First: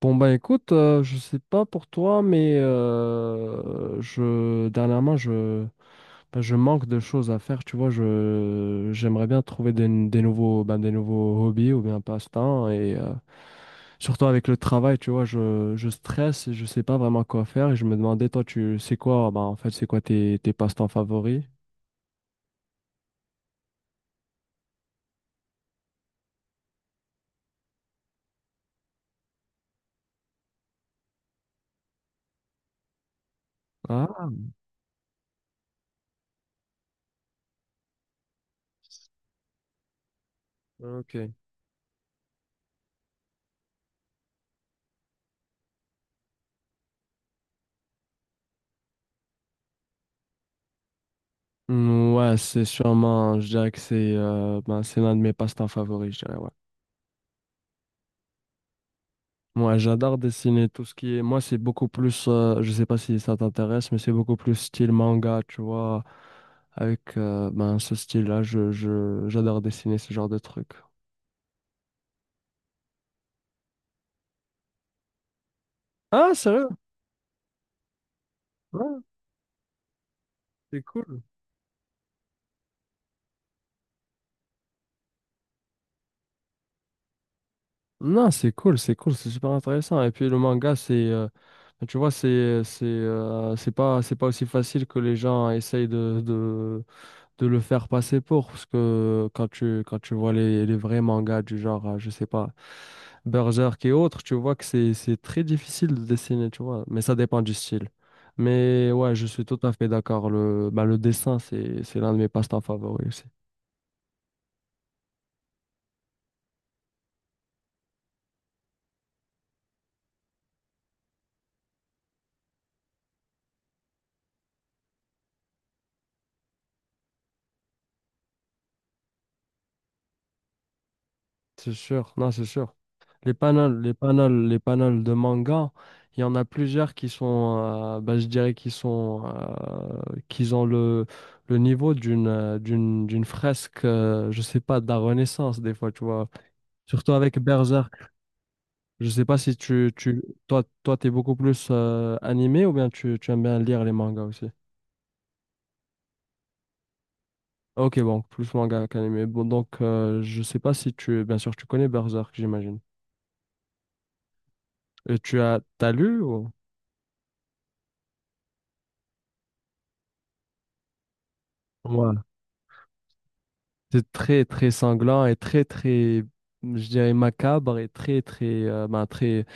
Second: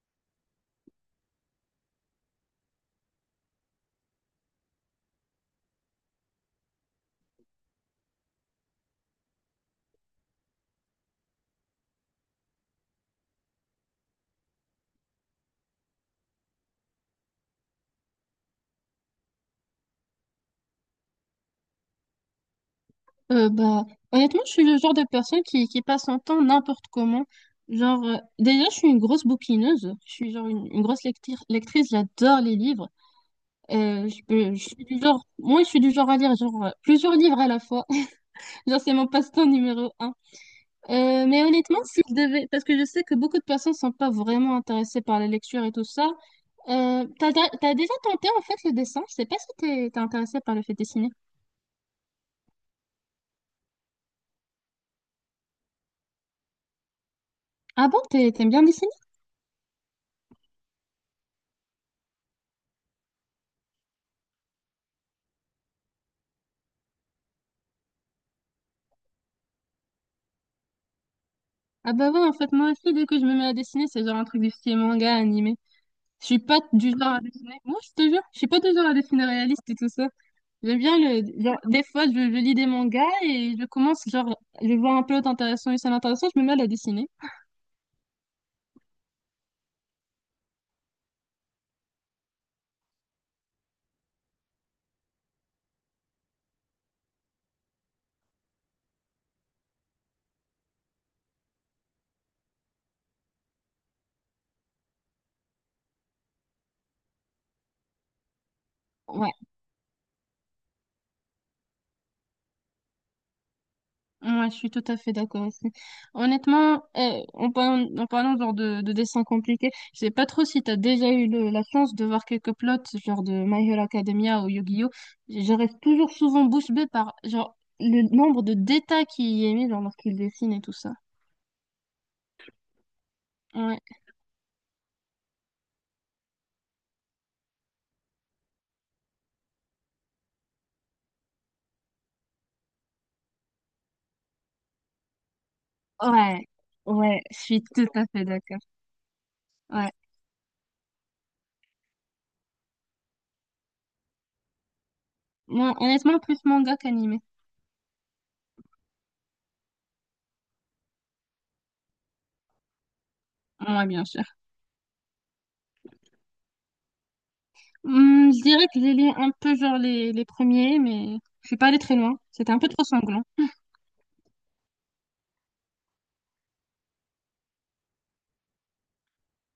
Bon, bah écoute, je sais pas pour toi, mais je dernièrement je ben, je manque de choses à faire, tu vois, je j'aimerais bien trouver des nouveaux des nouveaux hobbies ou bien passe-temps et surtout avec le travail, tu vois, je stresse et je sais pas vraiment quoi faire et je me demandais toi tu c'est quoi en fait c'est quoi tes passe-temps favoris? Euh, bah, Honnêtement, je suis le genre de personne qui passe son temps n'importe comment. Déjà, je suis une grosse bouquineuse. Je suis genre une lectrice. J'adore les livres. Ah, Je suis du genre, moi, je suis du genre à lire genre plusieurs livres à la fois. Genre, c'est mon passe-temps numéro un. Ok. Mais honnêtement, si je devais, parce que je sais que beaucoup de personnes sont pas vraiment intéressées par la lecture et tout ça. T'as déjà tenté en fait le dessin? Je sais pas si t'es intéressée par le fait de dessiner. Ouais, c'est sûrement, je dirais que c'est c'est l'un de mes passe-temps favoris, je dirais, ouais. Ah bon, t'aimes bien dessiner? Moi, j'adore dessiner tout ce qui est. Moi, c'est beaucoup plus. Je sais pas si ça t'intéresse, mais c'est beaucoup plus style manga, tu vois. Avec ce style-là, j'adore dessiner ce genre de trucs. Ah bah ouais, en fait, moi aussi, dès que je me mets à dessiner, c'est genre un truc du style manga, animé. Je Ah, suis pas sérieux? du genre à dessiner. Moi, je te jure, je suis pas du genre à Ouais, dessiner réaliste et tout ça. J'aime c'est bien cool. le... Genre, des fois, je lis des mangas et je commence, genre, je vois un plot intéressant, une scène intéressante, je me mets à la dessiner. Non, c'est cool, c'est cool, c'est super intéressant. Et puis le manga, c'est. Tu vois, c'est pas aussi facile que les gens essayent de le faire passer pour. Parce que quand quand tu vois les vrais mangas du genre, je sais pas. Berserk et autres, tu vois que c'est très difficile de dessiner, tu vois, mais ça dépend du style. Mais ouais, je Ouais, suis tout à fait d'accord. Le dessin, c'est l'un de mes passe-temps favoris aussi. ouais, je suis tout à fait d'accord aussi. Honnêtement, en parlant genre de dessin compliqué, je sais pas trop si t'as déjà eu la chance de voir quelques plots genre de My Hero Academia ou Yu-Gi-Oh! Je reste toujours souvent bouche bée par genre le nombre de détails qu'il y est mis genre lorsqu'il dessine et tout ça. C'est sûr, non, c'est sûr. Ouais, Les panels de manga, il y en a plusieurs qui sont, je dirais qu'ils sont, qu'ils ont le niveau d'une fresque, je sais pas, de la Renaissance des fois, tu vois. ouais, Surtout ouais, avec je suis tout à Berserk. fait d'accord. Je sais pas si tu, Ouais. tu toi toi t'es beaucoup plus animé ou bien tu aimes bien lire les mangas aussi. Moi, honnêtement, plus manga qu'animé. Ok, bon, plus manga qu'animé. Bon, donc je sais pas si tu bien sûr tu connais Berserk, j'imagine. Ouais, bien sûr. Et tu as t'as lu ou? Je dirais que j'ai lu un peu genre les premiers, mais je suis pas allée très loin. Ouais. C'était un peu trop sanglant. C'est très très sanglant et très très, je dirais, macabre et très très ben, très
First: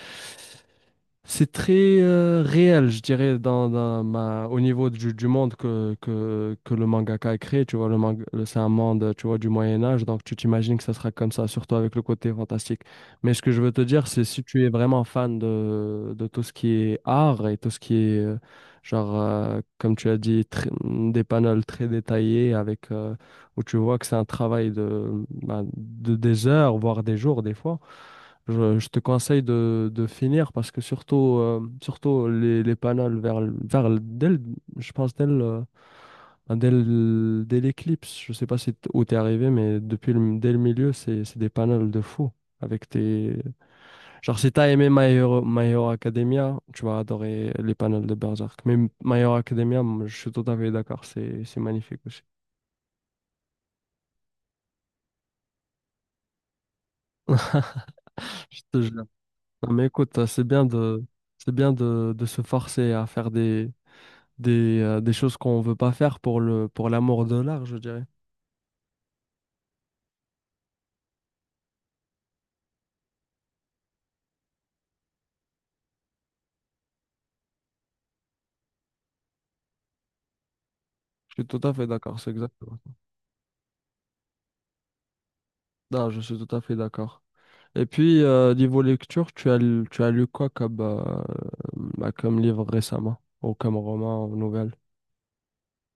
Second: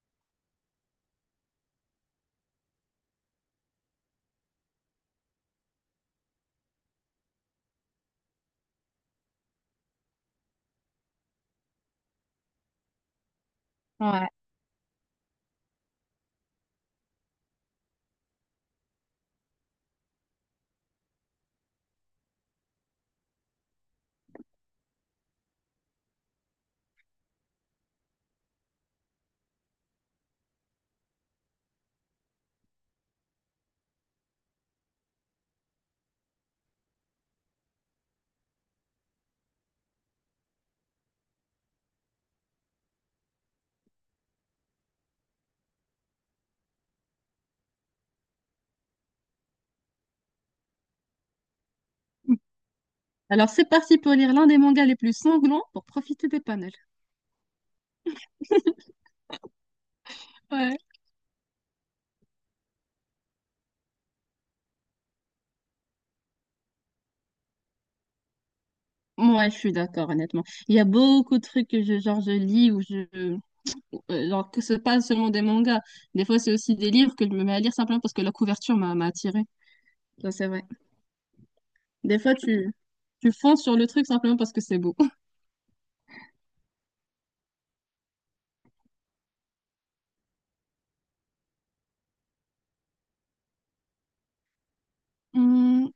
c'est très réel, je dirais, dans au niveau du monde que le mangaka a créé. Tu vois, le manga, c'est un monde, tu vois, du Moyen Âge, donc tu t'imagines que ça sera comme ça, surtout avec le côté fantastique. Mais ce que je veux te dire, c'est Ouais. si tu es vraiment fan de tout ce qui est art et tout ce qui est, comme tu as dit, des panels très détaillés avec, où tu vois que c'est un travail de, des heures, voire des jours, des fois. Je te conseille de finir parce que surtout, surtout les panels vers le- dès le- je pense dès le- dès le- dès l'éclipse, je sais pas si t- où t'es arrivé, mais dès le milieu, c'est des panels de fou. Avec tes... Genre, si t'as aimé My Hero Academia, tu vas adorer les panels de Berserk. Mais My Hero Academia, moi, je suis tout à fait d'accord, c'est magnifique aussi. Alors c'est parti pour lire l'un des mangas les plus sanglants pour profiter des panels. Je te jure. Non, mais écoute, Ouais. C'est bien de se forcer à faire des choses qu'on veut pas faire pour pour l'amour de l'art, je dirais. Ouais, je suis d'accord, honnêtement. Il y a beaucoup de trucs que je, genre, je lis ou je. Genre, que ce pas seulement des mangas. Des fois, c'est aussi des livres que je me mets à lire simplement parce que la couverture m'a attirée. Ça, c'est vrai. Je suis tout à fait d'accord, Des c'est fois, exactement. tu fonces sur le truc simplement parce que c'est beau. Non, je suis tout à fait d'accord. Et puis, niveau lecture, tu as lu quoi comme, comme livre récemment, ou comme roman, ou nouvelle? Hum,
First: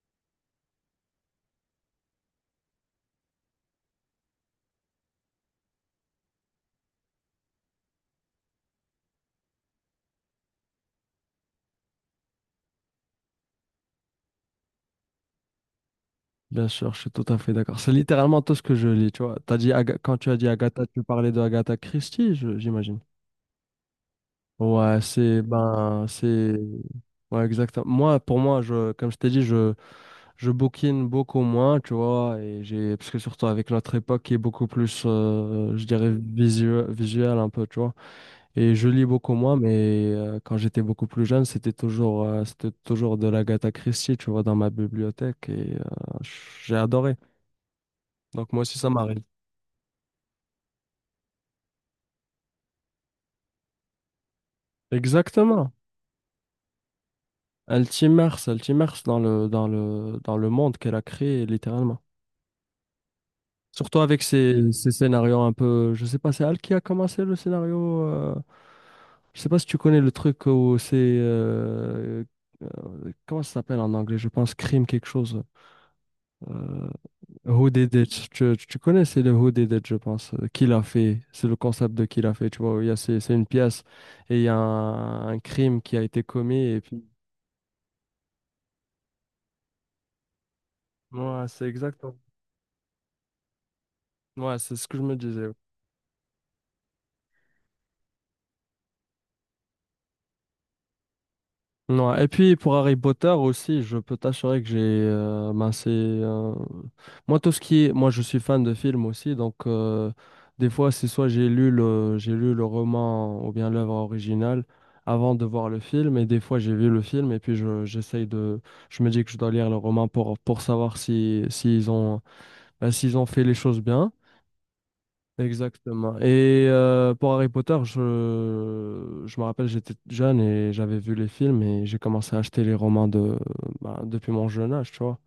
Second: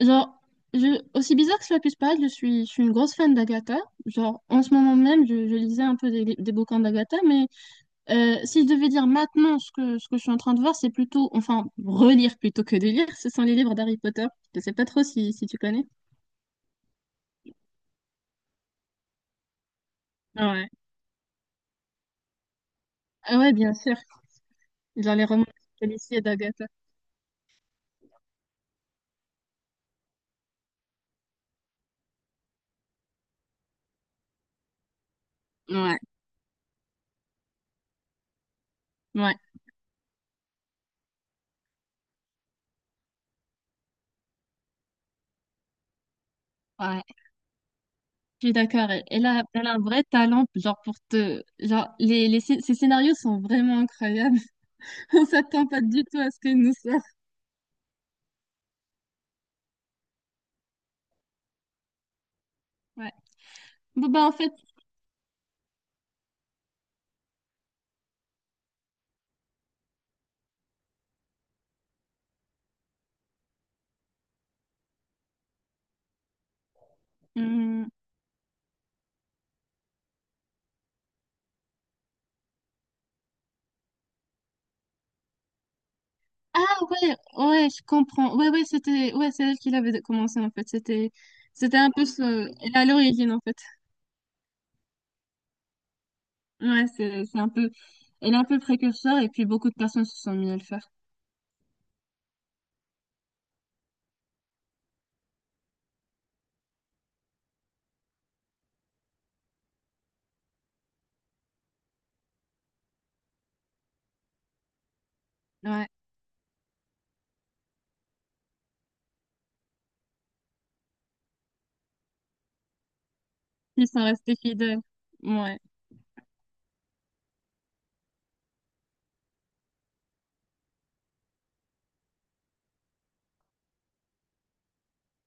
genre, Aussi bizarre que cela puisse paraître, je suis une grosse fan d'Agatha. Genre, en ce moment même, je lisais un peu des bouquins d'Agatha, mais si je devais dire maintenant ce que je suis en train de voir, c'est plutôt, enfin, relire plutôt que de lire, ce sont les livres d'Harry Potter. Je sais pas trop si tu connais. Bien sûr, je suis tout à fait d'accord. C'est littéralement tout ce que je lis, tu vois. Quand tu as dit Ouais. Agatha, tu parlais de Agatha Christie, j'imagine. Ah ouais, bien sûr. Ouais, Genre les c'est romans ben policiers c'est d'Agatha. Ouais, exactement. Moi, pour moi, je, comme je t'ai dit, je bouquine beaucoup moins, tu vois, et j'ai parce que surtout avec notre époque qui est beaucoup plus je Ouais, dirais visuel un peu, tu vois. Et je lis beaucoup ouais, moins mais quand j'étais beaucoup plus jeune, c'était toujours de l'Agatha Christie, tu vois, dans ma bibliothèque et j'ai adoré. ouais. Je Donc suis moi aussi ça d'accord. M'arrive. Elle a un vrai talent, genre pour te... Genre, ces scénarios sont vraiment incroyables. On s'attend Exactement. pas du tout à ce qu'elle nous sorte. Elle t'immerse dans le monde qu'elle a créé littéralement. Ouais. Surtout Bon, avec bah en fait... ces scénarios un peu. Je sais pas, c'est Al qui a commencé le scénario. Je sais pas si tu connais le truc où c'est. Comment ça s'appelle en anglais? Je pense crime quelque chose. Euh, Who hum, Did It? Connais, c'est le Who Did It, je pense. Qui l'a fait? C'est le concept de qui l'a fait. Tu vois, il y a, c'est une pièce et il y a un crime qui a été commis. ah Et puis, ouais, ouais, je comprends. Ouais, ouais, c'était, ouais, c'est elle qui l'avait commencé en fait. C'était, ouais, c'est c'était un peu exactement. ce, elle est à l'origine en fait. Ouais, c'est ce que je me disais. Ouais, c'est un peu, elle est un peu précurseur et puis beaucoup de personnes se sont mis à le faire. Ouais. Et puis pour Harry Potter aussi, je peux t'assurer que j'ai moi tout ce qui moi je suis fan de films aussi donc des fois c'est soit j'ai lu le roman ou bien l'œuvre originale avant de voir le Ouais, film et des fois j'ai vu le film et puis je j'essaye de je me dis que je dois lire le roman pour savoir si s'ils ont s'ils ont fait les choses ils sont bien. restés fidèles. Ouais, Exactement. Et pour Harry Potter, je me rappelle, j'étais jeune et j'avais vu les films et j'ai commencé à acheter les romans depuis mon jeune âge, tu vois.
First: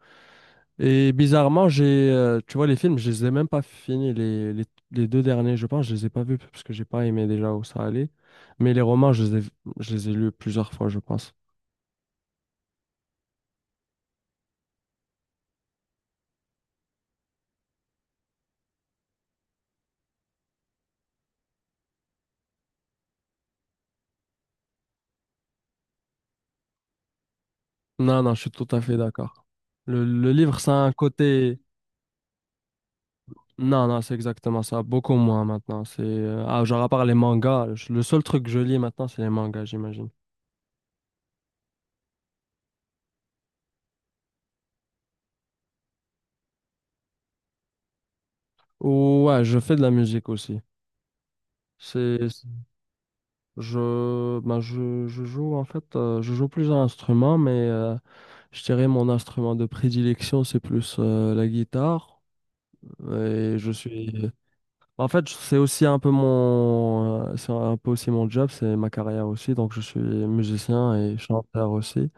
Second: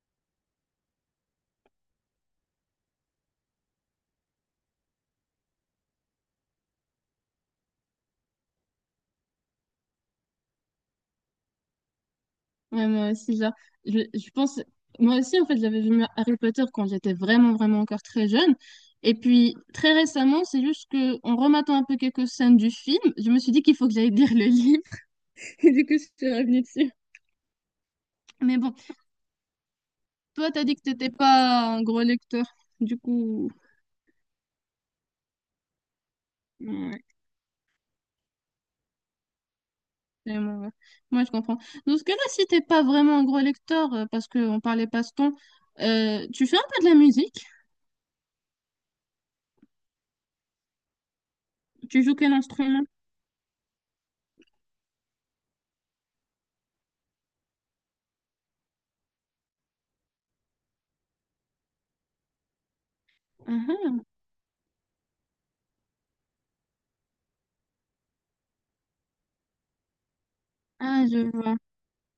Et bizarrement, tu vois, les films, je les ai même pas finis, les deux derniers, je pense, je les ai pas vus parce que j'ai pas aimé déjà où ça allait. Mais les romans, je les ai lus plusieurs fois, je pense. ouais, moi aussi, genre, je pense, moi aussi en fait, j'avais vu Harry Potter quand j'étais vraiment, vraiment encore très jeune. Et puis très récemment, c'est juste que en rematant un peu quelques scènes du film, je me suis dit qu'il faut que j'aille lire le livre. Et du coup, je suis revenue dessus. Non, non, je suis Mais tout bon. à fait d'accord. Le Toi, livre, t'as ça dit que a un t'étais côté... pas un gros lecteur. Du coup, Non, non, c'est exactement ça. Beaucoup moins maintenant. C'est genre à ouais, part les mangas, le seul truc que je lis maintenant, c'est les mangas, j'imagine. c'est bon, ouais. Moi, je comprends. Dans ce cas-là, si t'es pas vraiment un gros lecteur, parce qu'on parlait passe-temps, tu fais un peu de la musique? Ouais, je fais de la musique aussi. Tu joues C'est quel instrument? Je joue en fait, je joue plusieurs instruments, mais je dirais mon instrument de prédilection, c'est plus la guitare. Et je Mhm. suis en fait, c'est aussi un peu mon c'est un peu aussi mon job, c'est ma carrière aussi, donc je suis musicien Ah, et je vois. chanteur aussi.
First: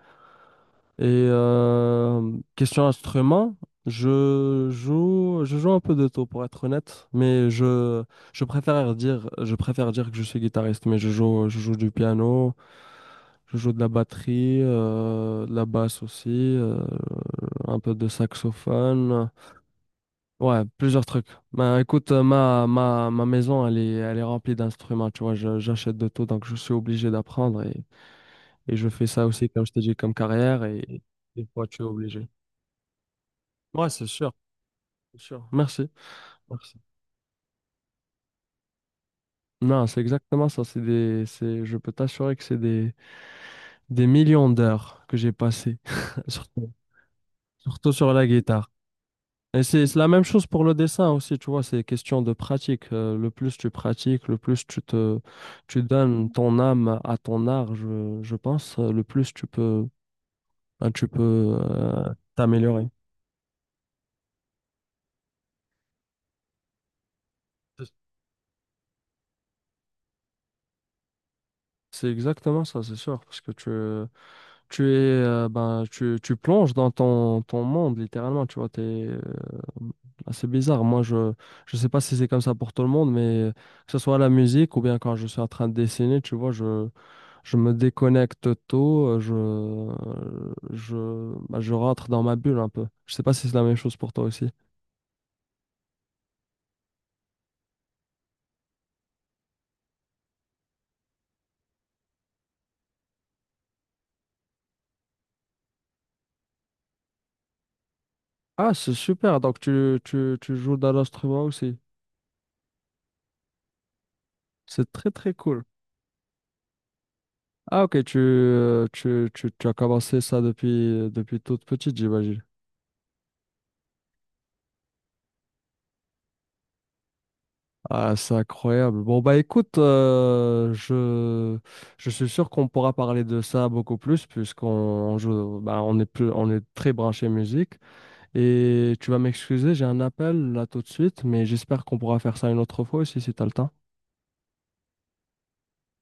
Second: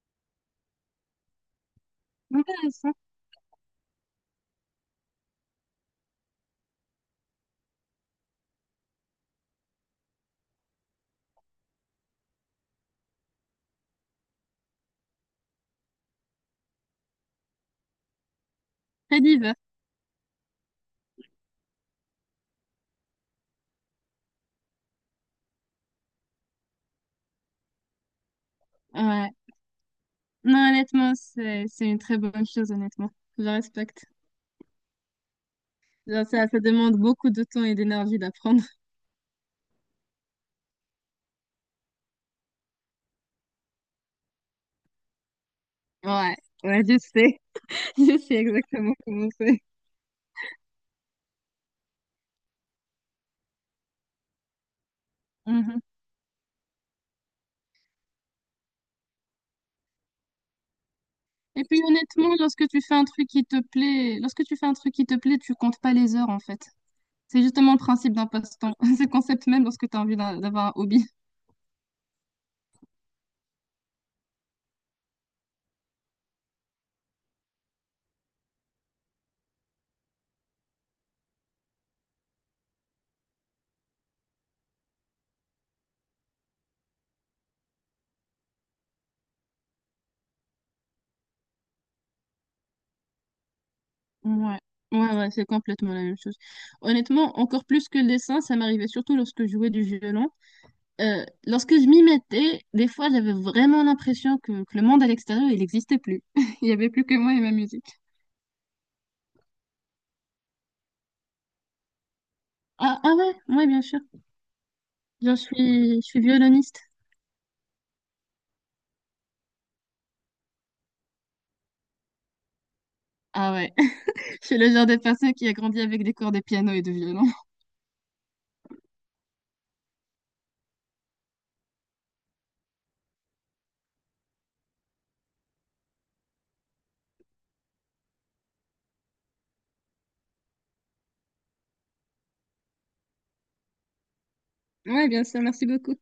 Et question Intéressant. instrument, je joue un peu de tout pour être honnête, mais je préfère dire que je suis guitariste, mais je joue du piano, je joue de la batterie, de la basse aussi, un peu de Très saxophone, divers. ouais, plusieurs trucs. Ben écoute, ma maison, elle est remplie d'instruments, tu vois, j'achète de tout, donc je suis obligé d'apprendre et je fais ça Ouais. aussi, comme je t'ai dit, comme carrière Non, et honnêtement, des fois, tu es c'est une très obligé. bonne chose, honnêtement. Je Ouais, respecte. c'est sûr, c'est sûr. Merci. Genre, ça Merci. demande beaucoup de temps et d'énergie d'apprendre. Non, c'est exactement ça. Je peux t'assurer que c'est des millions d'heures que j'ai passées, Ouais, surtout, ouais, je sais. surtout sur Je la sais guitare. exactement comment c'est. Et c'est la même chose pour le dessin aussi, tu vois, c'est question de pratique. Le plus tu pratiques, le plus tu donnes ton âme à ton art, je pense, le plus tu peux, ben, tu peux Et puis euh, honnêtement, lorsque tu t'améliorer. fais un truc qui te plaît, lorsque tu fais un truc qui te plaît, tu comptes pas les heures en fait. C'est justement le C'est principe d'un passe-temps. C'est le concept même lorsque tu as envie d'avoir un hobby. c'est exactement ça, c'est sûr, parce que tu es tu plonges dans ton monde littéralement, tu vois, t'es assez bizarre. Moi, je sais pas si c'est comme ça pour tout le monde, mais que ce soit la musique ou bien quand je suis en train de dessiner, tu vois, je me déconnecte tôt, je je rentre dans ma bulle un peu. Je sais pas si c'est la même chose pour toi aussi. Ouais, ouais, ouais, c'est complètement la même chose. Honnêtement, encore plus que le dessin, ça m'arrivait surtout lorsque je jouais du violon. Lorsque je m'y mettais, des fois, j'avais vraiment l'impression que le monde à l'extérieur, il n'existait plus. Il n'y avait plus que moi et ma musique. Ah, c'est super, donc tu joues dans l'instrument aussi, Ah, ah ouais, ouais, bien sûr. c'est très très Genre, cool. Je suis violoniste. Ah, ok, tu as commencé ça depuis depuis toute petite, j'imagine. Ah ouais, je suis le genre de personne qui a grandi avec des cours de piano et de violon. Ah, c'est incroyable. Bon, bah écoute, je suis sûr qu'on pourra parler de ça beaucoup plus puisqu'on joue, bah, on est très branché musique. Et tu vas m'excuser, j'ai un appel là tout de suite, mais j'espère qu'on pourra faire ça une autre fois aussi si t'as le temps. Ouais, bien sûr, merci beaucoup.